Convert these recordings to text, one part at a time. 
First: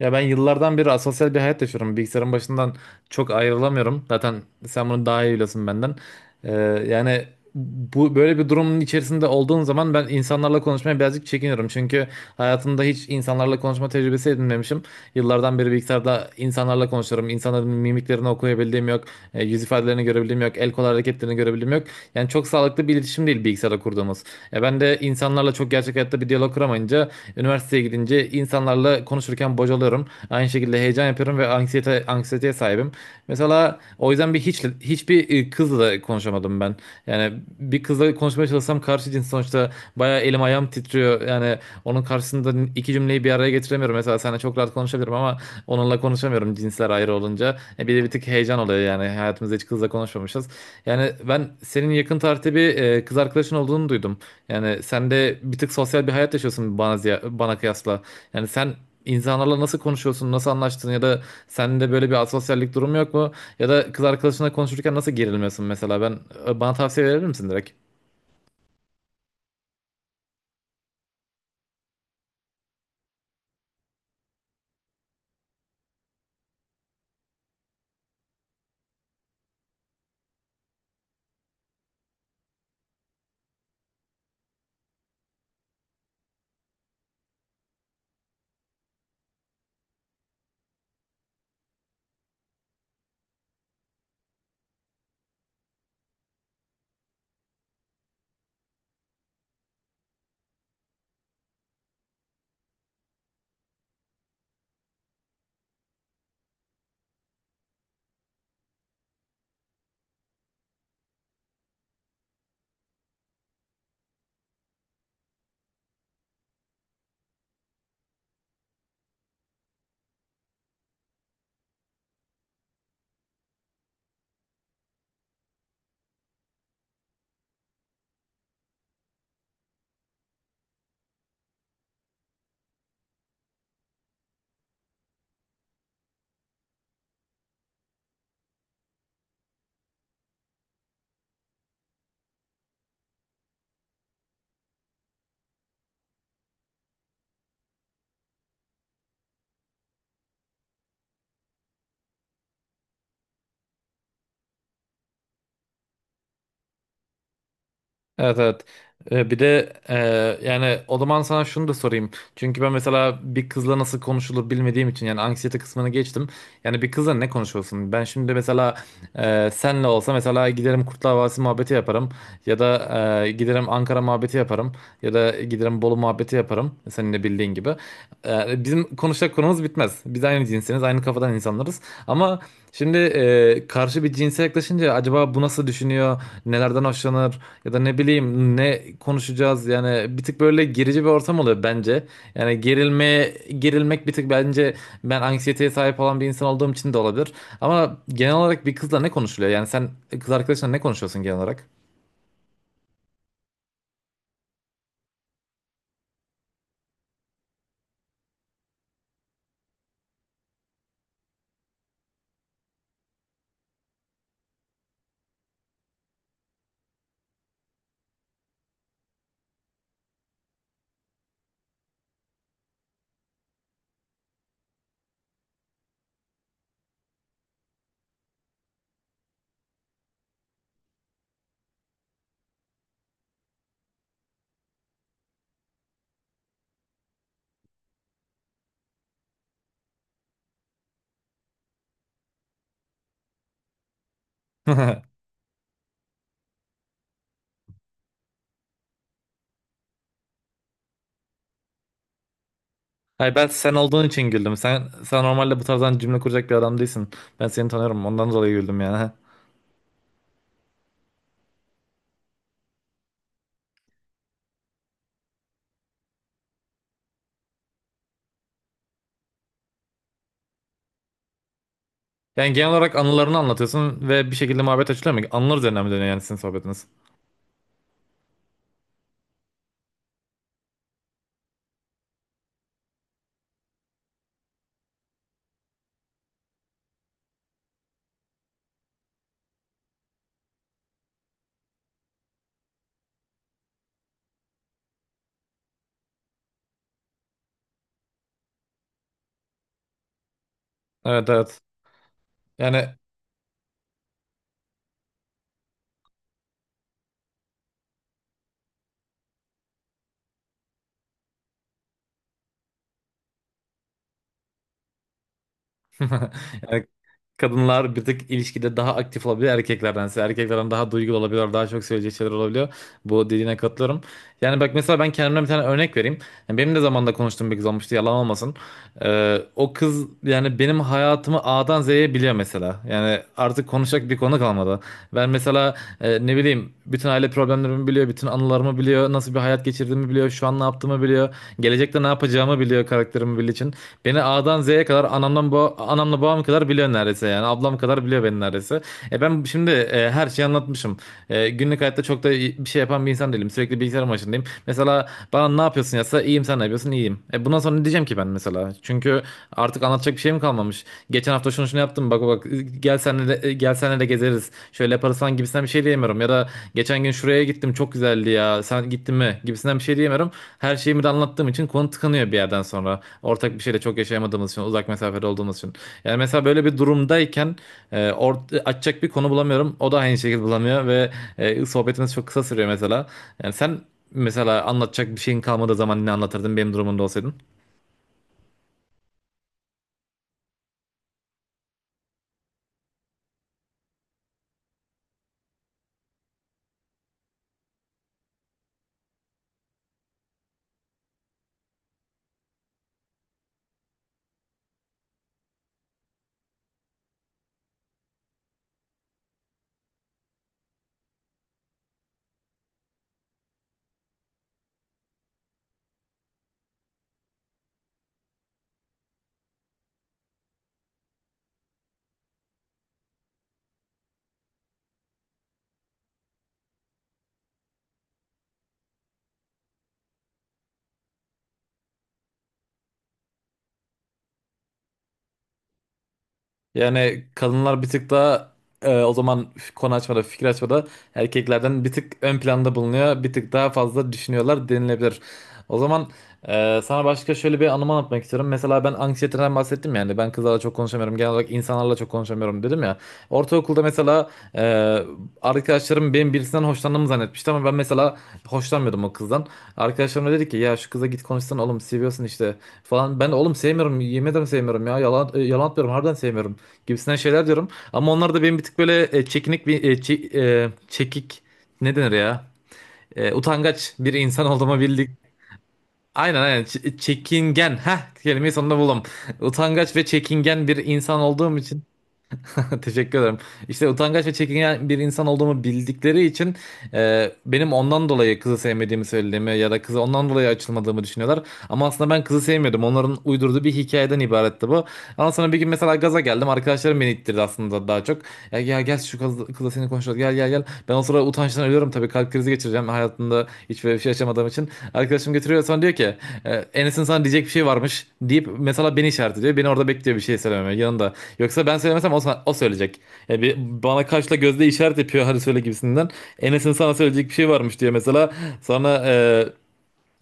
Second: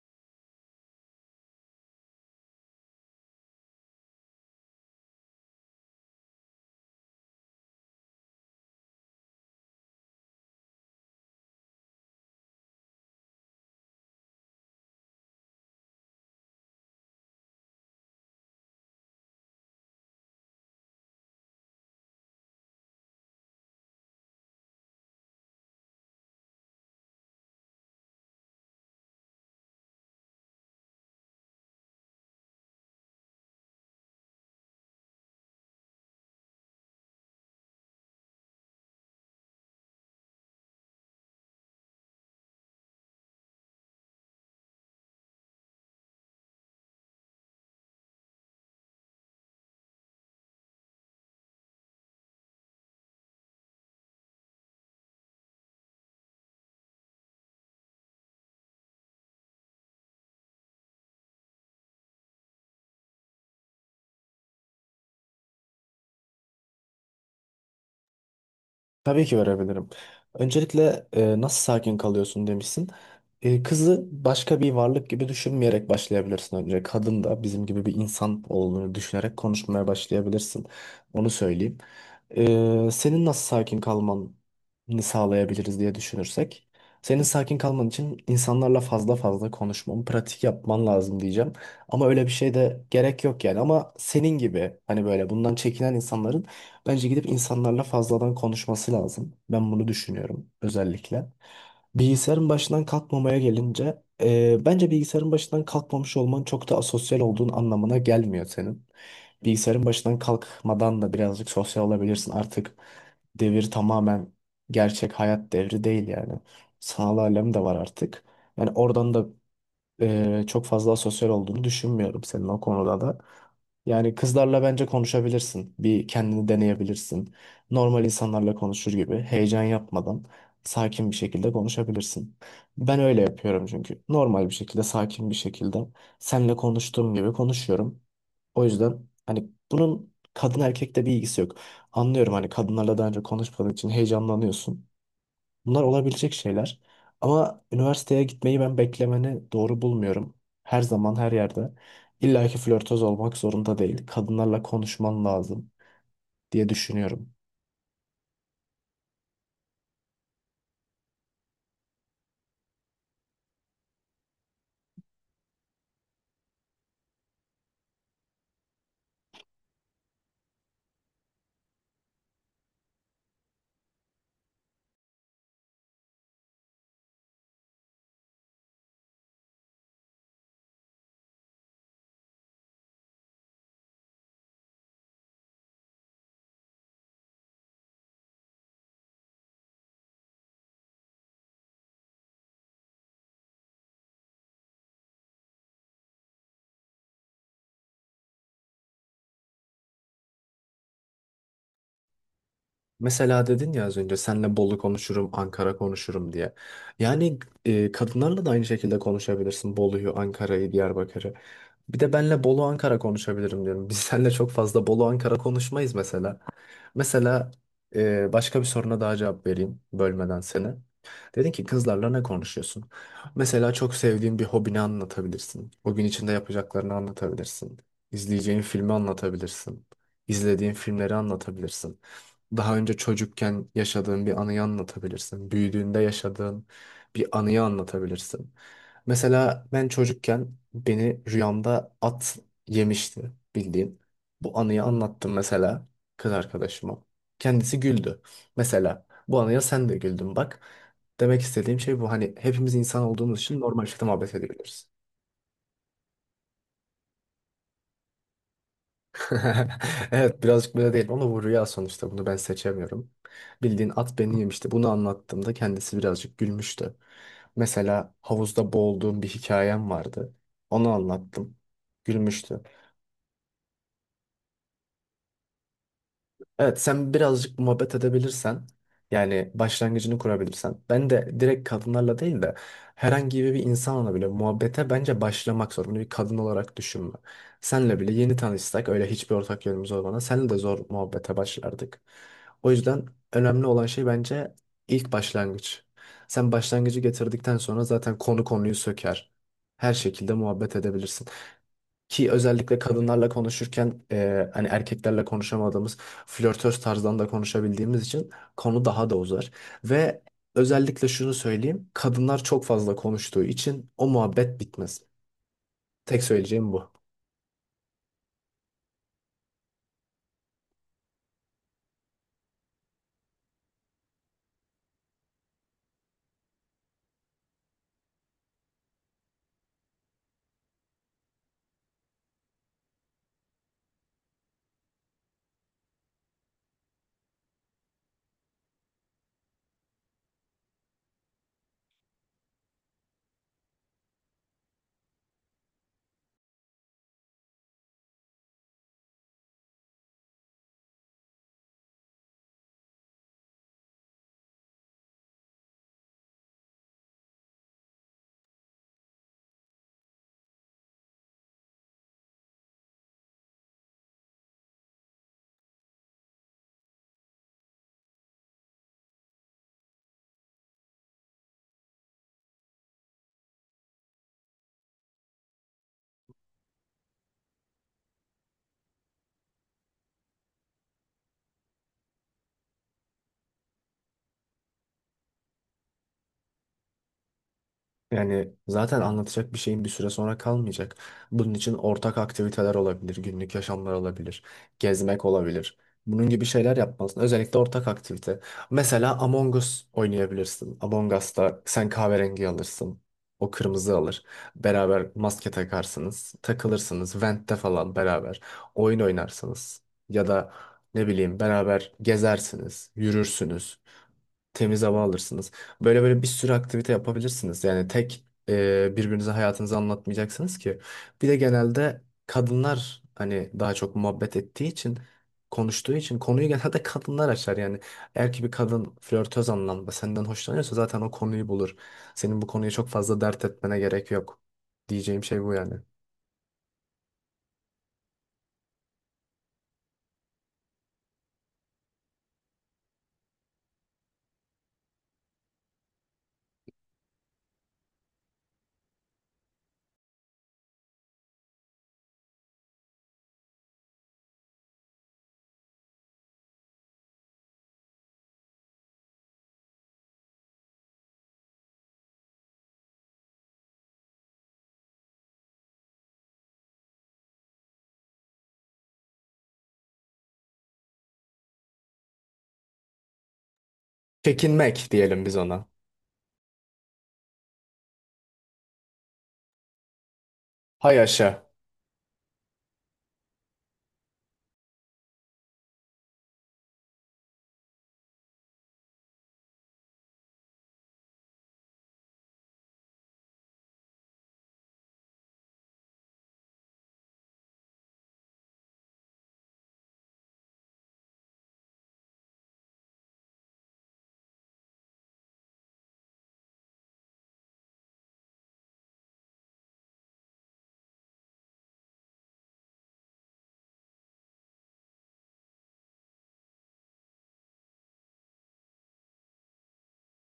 Ya ben yıllardan beri asosyal bir hayat yaşıyorum. Bilgisayarın başından çok ayrılamıyorum. Zaten sen bunu daha iyi biliyorsun benden. Ee, yani bu böyle bir durumun içerisinde olduğum zaman ben insanlarla konuşmaya birazcık çekiniyorum. Çünkü hayatımda hiç insanlarla konuşma tecrübesi edinmemişim. Yıllardan beri bilgisayarda insanlarla konuşuyorum. İnsanların mimiklerini okuyabildiğim yok. Yüz ifadelerini görebildiğim yok. El kol hareketlerini görebildiğim yok. Yani çok sağlıklı bir iletişim değil bilgisayarda kurduğumuz. Ben de insanlarla çok gerçek hayatta bir diyalog kuramayınca üniversiteye gidince insanlarla konuda konuşurken bocalıyorum. Aynı şekilde heyecan yapıyorum ve anksiyeteye sahibim. Mesela o yüzden bir hiç hiçbir e, kızla da konuşamadım ben. Yani bir kızla konuşmaya çalışsam karşı cins sonuçta bayağı elim ayağım titriyor. Yani onun karşısında iki cümleyi bir araya getiremiyorum. Mesela seninle çok rahat konuşabilirim ama onunla konuşamıyorum cinsler ayrı olunca. Bir de bir tık heyecan oluyor yani hayatımızda hiç kızla konuşmamışız. Yani ben senin yakın tarihte bir kız arkadaşın olduğunu duydum. Yani sen de bir tık sosyal bir hayat yaşıyorsun bana kıyasla. Yani sen insanlarla nasıl konuşuyorsun, nasıl anlaştın ya da sende böyle bir asosyallik durumu yok mu? Ya da kız arkadaşınla konuşurken nasıl gerilmiyorsun mesela? Bana tavsiye verir misin direkt? Tabii ki verebilirim. Öncelikle nasıl sakin kalıyorsun demişsin. Kızı başka bir varlık gibi düşünmeyerek başlayabilirsin önce. Kadın da bizim gibi bir insan olduğunu düşünerek konuşmaya başlayabilirsin. Onu söyleyeyim. Senin nasıl sakin kalmanı sağlayabiliriz diye düşünürsek. Senin sakin kalman için insanlarla fazla fazla konuşman, pratik yapman lazım diyeceğim. Ama öyle bir şey de gerek yok yani. Ama senin gibi hani böyle bundan çekinen insanların bence gidip insanlarla fazladan konuşması lazım. Ben bunu düşünüyorum özellikle. Bilgisayarın başından kalkmamaya gelince bence bilgisayarın başından kalkmamış olman çok da asosyal olduğun anlamına gelmiyor senin. Bilgisayarın başından kalkmadan da birazcık sosyal olabilirsin. Artık devir tamamen gerçek hayat devri değil yani. Sanal alem de var artık. Yani oradan da çok fazla sosyal olduğunu düşünmüyorum senin o konuda da. Yani kızlarla bence konuşabilirsin. Bir kendini deneyebilirsin. Normal insanlarla konuşur gibi heyecan yapmadan sakin bir şekilde konuşabilirsin. Ben öyle yapıyorum çünkü. Normal bir şekilde, sakin bir şekilde seninle konuştuğum gibi konuşuyorum. O yüzden hani bunun kadın erkekte bir ilgisi yok. Anlıyorum hani kadınlarla daha önce konuşmadığın için heyecanlanıyorsun. Bunlar olabilecek şeyler. Ama üniversiteye gitmeyi ben beklemeni doğru bulmuyorum. Her zaman her yerde. İlla ki flörtöz olmak zorunda değil. Kadınlarla konuşman lazım diye düşünüyorum. Evet, evet. Bir de yani o zaman sana şunu da sorayım. Çünkü ben mesela bir kızla nasıl konuşulur bilmediğim için yani anksiyete kısmını geçtim. Yani bir kızla ne konuşuyorsun? Ben şimdi mesela senle olsa mesela giderim Kurtlar Vadisi muhabbeti yaparım. Ya da giderim Ankara muhabbeti yaparım. Ya da giderim Bolu muhabbeti yaparım. Senin de bildiğin gibi. Bizim konuşacak konumuz bitmez. Biz aynı cinsiniz, aynı kafadan insanlarız. Ama şimdi karşı bir cinse yaklaşınca acaba bu nasıl düşünüyor, nelerden hoşlanır ya da ne bileyim ne konuşacağız, yani bir tık böyle gerici bir ortam oluyor bence. Yani gerilmek bir tık bence ben anksiyeteye sahip olan bir insan olduğum için de olabilir. Ama genel olarak bir kızla ne konuşuluyor? Yani sen kız arkadaşınla ne konuşuyorsun genel olarak? Mesela dedin ya az önce senle Bolu konuşurum, Ankara konuşurum diye. Yani kadınlarla da aynı şekilde konuşabilirsin. Bolu'yu, Ankara'yı, Diyarbakır'ı. Bir de benle Bolu Ankara konuşabilirim diyorum. Biz seninle çok fazla Bolu Ankara konuşmayız mesela. Mesela başka bir soruna daha cevap vereyim bölmeden seni. Dedin ki kızlarla ne konuşuyorsun? Mesela çok sevdiğin bir hobini anlatabilirsin. O gün içinde yapacaklarını anlatabilirsin. İzleyeceğin filmi anlatabilirsin. İzlediğin filmleri anlatabilirsin, daha önce çocukken yaşadığın bir anıyı anlatabilirsin. Büyüdüğünde yaşadığın bir anıyı anlatabilirsin. Mesela ben çocukken beni rüyamda at yemişti bildiğin. Bu anıyı anlattım mesela kız arkadaşıma. Kendisi güldü. Mesela bu anıya sen de güldün bak. Demek istediğim şey bu. Hani hepimiz insan Hayır, olduğumuz ben için sen normal şekilde olduğun için muhabbet güldüm. Sen edebiliriz. sen normalde bu tarzdan cümle kuracak bir adam değilsin. Ben seni tanıyorum, ondan dolayı güldüm yani. Evet, birazcık böyle değil ama bu rüya sonuçta bunu ben seçemiyorum. Bildiğin at beni yemişti. Bunu anlattığımda kendisi birazcık gülmüştü. Mesela havuzda boğulduğum bir hikayem vardı. Onu anlattım. Yani Gülmüştü. genel olarak anılarını anlatıyorsun ve bir şekilde muhabbet açılıyor mu? Anılar üzerine mi dönüyor yani sizin Evet, sohbetiniz? sen birazcık muhabbet edebilirsen yani başlangıcını kurabilirsen ben de direkt kadınlarla değil de herhangi bir insanla bile muhabbete bence başlamak zor. Bunu bir kadın olarak düşünme. Senle bile yeni tanışsak öyle hiçbir ortak yönümüz olmadan senle de zor muhabbete başlardık. O yüzden önemli olan şey bence ilk başlangıç. Sen başlangıcı getirdikten sonra zaten konu konuyu söker. Her şekilde muhabbet edebilirsin. Evet, evet. Ki özellikle Yani, kadınlarla konuşurken hani erkeklerle konuşamadığımız flörtöz tarzdan da konuşabildiğimiz için konu daha da uzar. Ve özellikle şunu söyleyeyim, kadınlar çok fazla konuştuğu için o muhabbet bitmez. Tek söyleyeceğim yani bu. kadınlar bir tık ilişkide daha aktif olabiliyor erkeklerdense. Erkeklerden daha duygulu olabiliyor, daha çok söyleyecek şeyler olabiliyor. Bu dediğine katılıyorum. Yani bak, mesela ben kendimden bir tane örnek vereyim. Yani benim de zamanında konuştuğum bir kız olmuştu, yalan olmasın. O kız yani benim hayatımı A'dan Z'ye biliyor mesela. Yani artık konuşacak bir konu kalmadı. Ben mesela ne bileyim bütün aile problemlerimi biliyor, bütün anılarımı biliyor, nasıl bir hayat geçirdiğimi biliyor, şu an ne yaptığımı biliyor, gelecekte ne yapacağımı biliyor karakterimi bildiği için. Beni A'dan Z'ye kadar anamdan ba anamla babam kadar biliyor neredeyse yani. Ablam kadar biliyor beni neredeyse. Ben şimdi her şeyi anlatmışım. Günlük hayatta çok da bir şey yapan bir insan değilim. Sürekli bilgisayar başındayım. Mesela bana ne yapıyorsun yazsa iyiyim, sen ne yapıyorsun iyiyim. Bundan sonra ne diyeceğim ki ben mesela? Çünkü artık anlatacak bir şeyim kalmamış. Geçen hafta şunu şunu yaptım, bak bak, gel senle de gezeriz. Şöyle yaparız falan gibisinden bir şey diyemiyorum. Ya da geçen gün şuraya gittim çok güzeldi ya, sen gittin mi gibisinden bir şey diyemiyorum. Her şeyimi de anlattığım için konu tıkanıyor bir yerden sonra. Ortak bir şeyle çok yaşayamadığımız için, uzak mesafede olduğumuz için. Yani mesela böyle bir durumdayken açacak bir konu bulamıyorum. O da aynı şekilde bulamıyor ve sohbetimiz çok kısa sürüyor mesela. Yani sen mesela anlatacak bir şeyin kalmadığı zaman ne anlatırdın benim durumumda olsaydın? Yani zaten anlatacak bir şeyin bir süre sonra kalmayacak. Bunun için ortak aktiviteler olabilir, günlük yaşamlar olabilir, gezmek olabilir. Bunun gibi şeyler yapmalısın. Özellikle ortak aktivite. Mesela Among Us oynayabilirsin. Among Us'ta sen kahverengi alırsın. O kırmızı alır. Beraber maske takarsınız. Takılırsınız. Vent'te falan beraber. Oyun oynarsınız. Ya da ne bileyim beraber gezersiniz. Yürürsünüz, temiz hava alırsınız. Böyle böyle bir sürü aktivite yapabilirsiniz. Yani tek birbirinize hayatınızı anlatmayacaksınız ki. Bir de genelde kadınlar hani daha çok muhabbet ettiği için konuştuğu için konuyu genelde kadınlar açar yani. Eğer ki bir kadın flörtöz anlamda senden hoşlanıyorsa zaten o konuyu bulur. Senin bu konuyu çok fazla dert etmene gerek yok. Diyeceğim şey bu yani. Yani kadınlar bir tık daha o zaman konu açmada, fikir açmada erkeklerden bir tık ön planda bulunuyor. Bir tık daha fazla düşünüyorlar denilebilir. O zaman sana başka şöyle bir anımı anlatmak istiyorum. Mesela ben anksiyeteden bahsettim yani. Ben kızlarla çok konuşamıyorum. Genel olarak insanlarla çok konuşamıyorum dedim ya. Ortaokulda mesela e, arkadaşlarım benim birisinden hoşlandığımı zannetmişti ama ben mesela hoşlanmıyordum o kızdan. Arkadaşlarım da dedi ki ya şu kıza git konuşsan oğlum, seviyorsun işte falan. Ben de oğlum sevmiyorum, yemin ederim sevmiyorum ya, yalan atmıyorum, harbiden sevmiyorum gibisinden şeyler diyorum. Ama onlar da benim bir tık böyle çekinik bir çekik ne denir ya? Utangaç bir insan olduğumu Çekinmek bildik. diyelim biz ona. Aynen aynen, çekingen. Heh, kelimeyi sonunda buldum. Utangaç ve çekingen bir Hay insan aşa. olduğum için teşekkür ederim. İşte utangaç ve çekingen bir insan olduğumu bildikleri için benim ondan dolayı kızı sevmediğimi söylediğimi ya da kızı ondan dolayı açılmadığımı düşünüyorlar. Ama aslında ben kızı sevmiyordum. Onların uydurduğu bir hikayeden ibaretti bu. Ama sonra bir gün mesela gaza geldim. Arkadaşlarım beni ittirdi aslında daha çok. Ya gel şu kızla seni konuşalım. Gel gel gel. Ben o sırada utançtan ölüyorum tabii. Kalp krizi geçireceğim. Hayatımda hiç böyle bir şey yaşamadığım için arkadaşım getiriyor, sonra diyor ki Enes'in sana diyecek bir şey varmış deyip mesela beni işaret ediyor. Beni orada bekliyor bir şey söylememe yanında. Yoksa ben söylemesem o söyleyecek. Yani bana kaşla gözle işaret yapıyor hadi söyle gibisinden. Enes'in sana söyleyecek bir şey varmış diyor mesela. Sonra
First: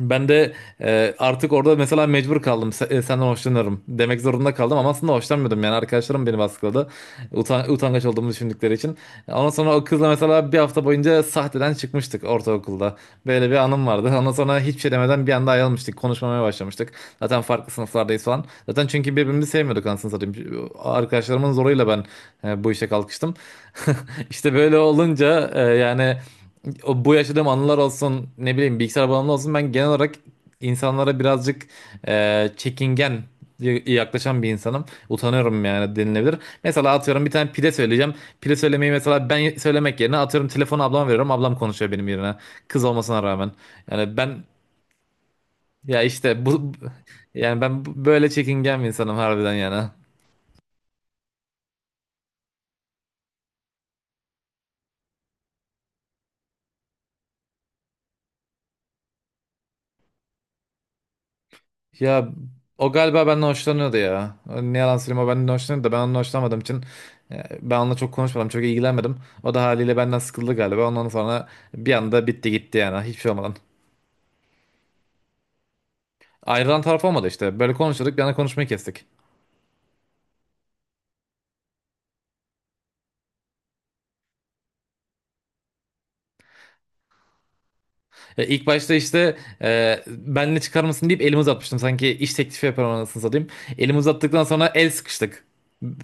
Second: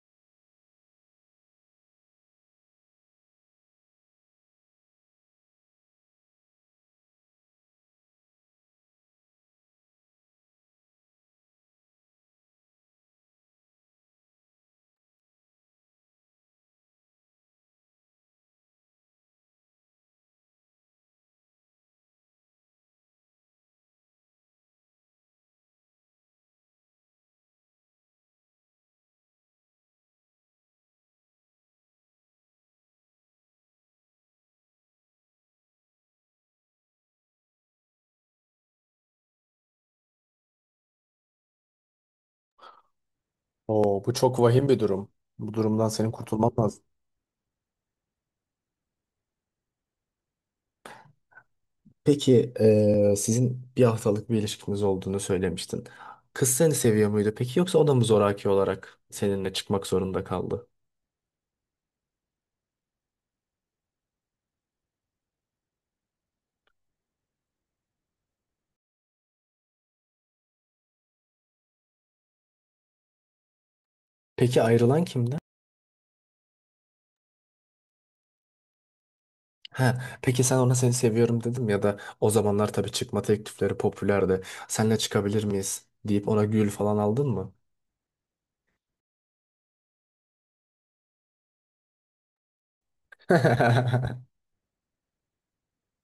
ben de artık orada mesela mecbur kaldım. Senden hoşlanıyorum demek zorunda kaldım ama aslında hoşlanmıyordum. Yani arkadaşlarım beni baskıladı. Utangaç olduğumu düşündükleri için. Ondan sonra o kızla mesela bir hafta boyunca sahteden çıkmıştık ortaokulda. Böyle bir anım vardı. Ondan sonra hiçbir şey demeden bir anda ayrılmıştık. Konuşmamaya başlamıştık. Zaten farklı sınıflardayız falan. Zaten çünkü birbirimizi sevmiyorduk anasını satayım. Arkadaşlarımın zoruyla ben bu işe kalkıştım. İşte böyle olunca yani... Bu yaşadığım anılar olsun, ne bileyim bilgisayar bağımlı olsun, ben genel olarak insanlara birazcık çekingen yaklaşan bir insanım. Utanıyorum yani denilebilir. Mesela atıyorum bir tane pide söyleyeceğim. Pide söylemeyi mesela ben söylemek yerine atıyorum telefonu ablama veriyorum. Ablam konuşuyor benim yerine. Kız olmasına rağmen. Oo, bu Yani çok ben vahim bir durum. Bu durumdan ya senin işte kurtulman bu bu- lazım. yani ben bu- böyle çekingen bir insanım harbiden yani. Peki sizin bir haftalık bir ilişkiniz olduğunu söylemiştin. Kız seni seviyor muydu peki yoksa o da mı zoraki olarak seninle çıkmak zorunda kaldı? Ya, o galiba benden hoşlanıyordu ya. Ne yalan söyleyeyim, o benden hoşlanıyordu da ben onunla hoşlanmadığım için ben onunla çok konuşmadım, çok ilgilenmedim. O da haliyle benden sıkıldı galiba. Ondan sonra bir anda bitti gitti yani, hiçbir şey olmadan. Peki ayrılan kimdi? Ayrılan taraf olmadı işte. Böyle konuşuyorduk, bir anda konuşmayı kestik. Ha, peki sen ona seni seviyorum dedim ya da o zamanlar tabii çıkma teklifleri popülerdi. Senle çıkabilir miyiz deyip ona gül falan aldın mı? İlk başta işte benle çıkar mısın deyip elimi uzatmıştım. Sanki iş teklifi yapıyorum anasını satayım. Elimi uzattıktan sonra el sıkıştık.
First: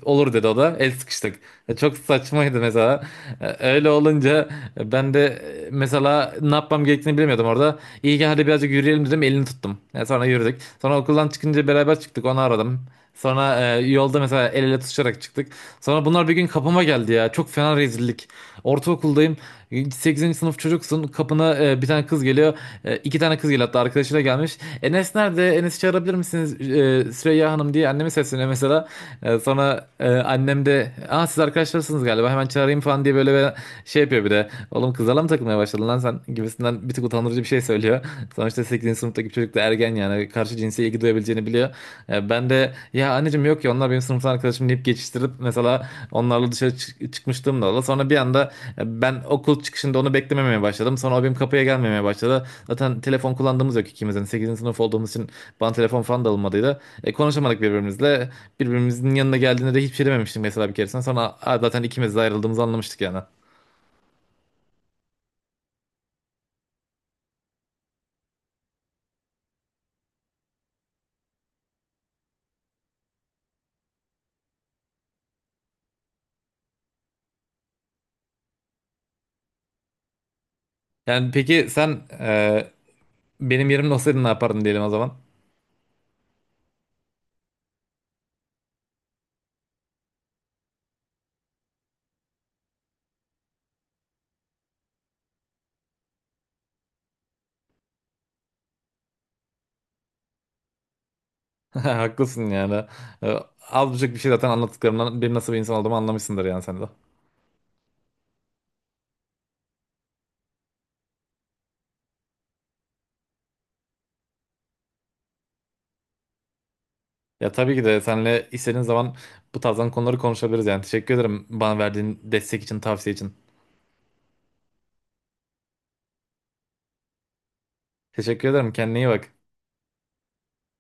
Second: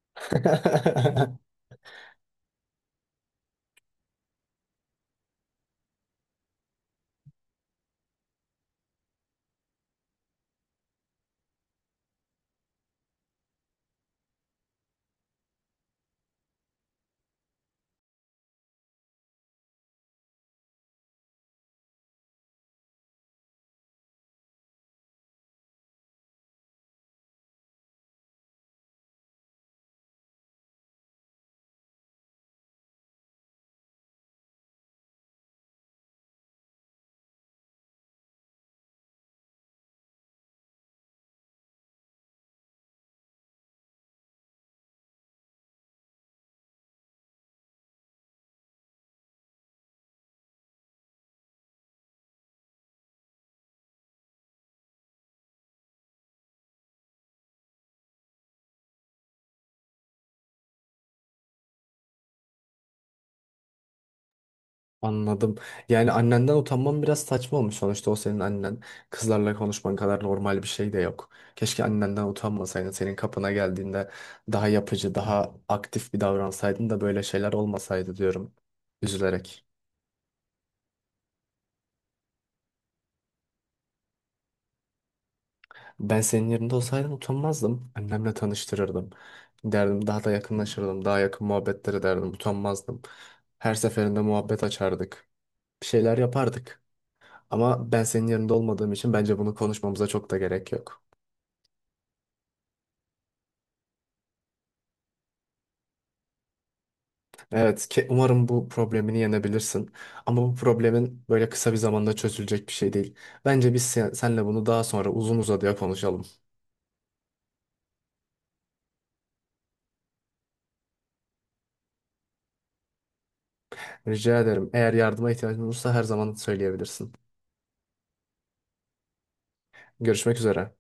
Olur dedi o da. El sıkıştık. Çok saçmaydı mesela. Öyle olunca ben de mesela ne yapmam gerektiğini bilemiyordum orada. İyi ki hadi birazcık yürüyelim dedim. Elini tuttum. Sonra yürüdük. Sonra okuldan çıkınca beraber çıktık. Onu aradım. Sonra yolda mesela el ele tutuşarak çıktık. Sonra bunlar bir gün kapıma geldi ya. Çok fena rezillik. Ortaokuldayım. 8. sınıf çocuksun. Kapına bir tane kız geliyor. İki tane kız geliyor hatta, arkadaşıyla gelmiş. Enes nerede? Enes'i çağırabilir misiniz? Süreyya Hanım diye annemi sesleniyor mesela. Sonra annem de, aa siz arkadaşlarsınız galiba hemen çağırayım falan diye böyle bir şey yapıyor bir de. Oğlum kızlarla mı takılmaya başladın lan sen gibisinden bir tık utandırıcı bir şey söylüyor. Sonuçta 8. sınıftaki bir çocuk da ergen, yani karşı cinse ilgi duyabileceğini biliyor. Ben de ya anneciğim, yok ya onlar benim sınıftan arkadaşım deyip geçiştirip mesela onlarla dışarı çıkmışlığım da oldu. Sonra bir anda ben okul çıkışında onu beklememeye başladım. Sonra o benim kapıya gelmemeye başladı. Zaten telefon kullandığımız yok ikimizin. Sekizinci sınıf olduğumuz için bana telefon falan da alınmadıydı. Konuşamadık birbirimizle. Birbirimizin yanına geldiğinde de hiçbir şey dememiştim mesela bir keresinde. Sonra, "Aa, zaten ikimiz de ayrıldığımızı anlamıştık yani." Anladım. Yani annenden utanman biraz saçma olmuş sonuçta o senin annen. Kızlarla konuşman kadar normal bir şey de yok. Keşke annenden utanmasaydın. Senin kapına geldiğinde daha yapıcı, daha aktif bir davransaydın da böyle şeyler olmasaydı diyorum. Üzülerek. Yani peki sen benim yerimde olsaydın ne yapardın diyelim o zaman? Ben senin yerinde olsaydım utanmazdım. Annemle tanıştırırdım. Derdim daha da yakınlaşırdım. Daha yakın muhabbetler ederdim. Utanmazdım. Her seferinde muhabbet açardık. Bir şeyler yapardık. Ama ben senin yerinde olmadığım için bence bunu konuşmamıza çok da gerek yok. Haklısın yani. Ee, Az buçuk bir şey zaten anlattıklarımdan benim nasıl bir insan olduğumu anlamışsındır yani sen de. Evet, ke- umarım bu problemini yenebilirsin. Ama bu problemin böyle kısa bir zamanda çözülecek bir şey değil. Bence biz senle bunu daha sonra uzun uzadıya konuşalım. Ya tabii ki de seninle istediğin zaman bu tarzdan konuları konuşabiliriz yani. Teşekkür ederim bana verdiğin destek için, tavsiye için. Rica ederim. Eğer yardıma ihtiyacın olursa her zaman söyleyebilirsin. Teşekkür ederim. Kendine iyi bak. Görüşmek üzere.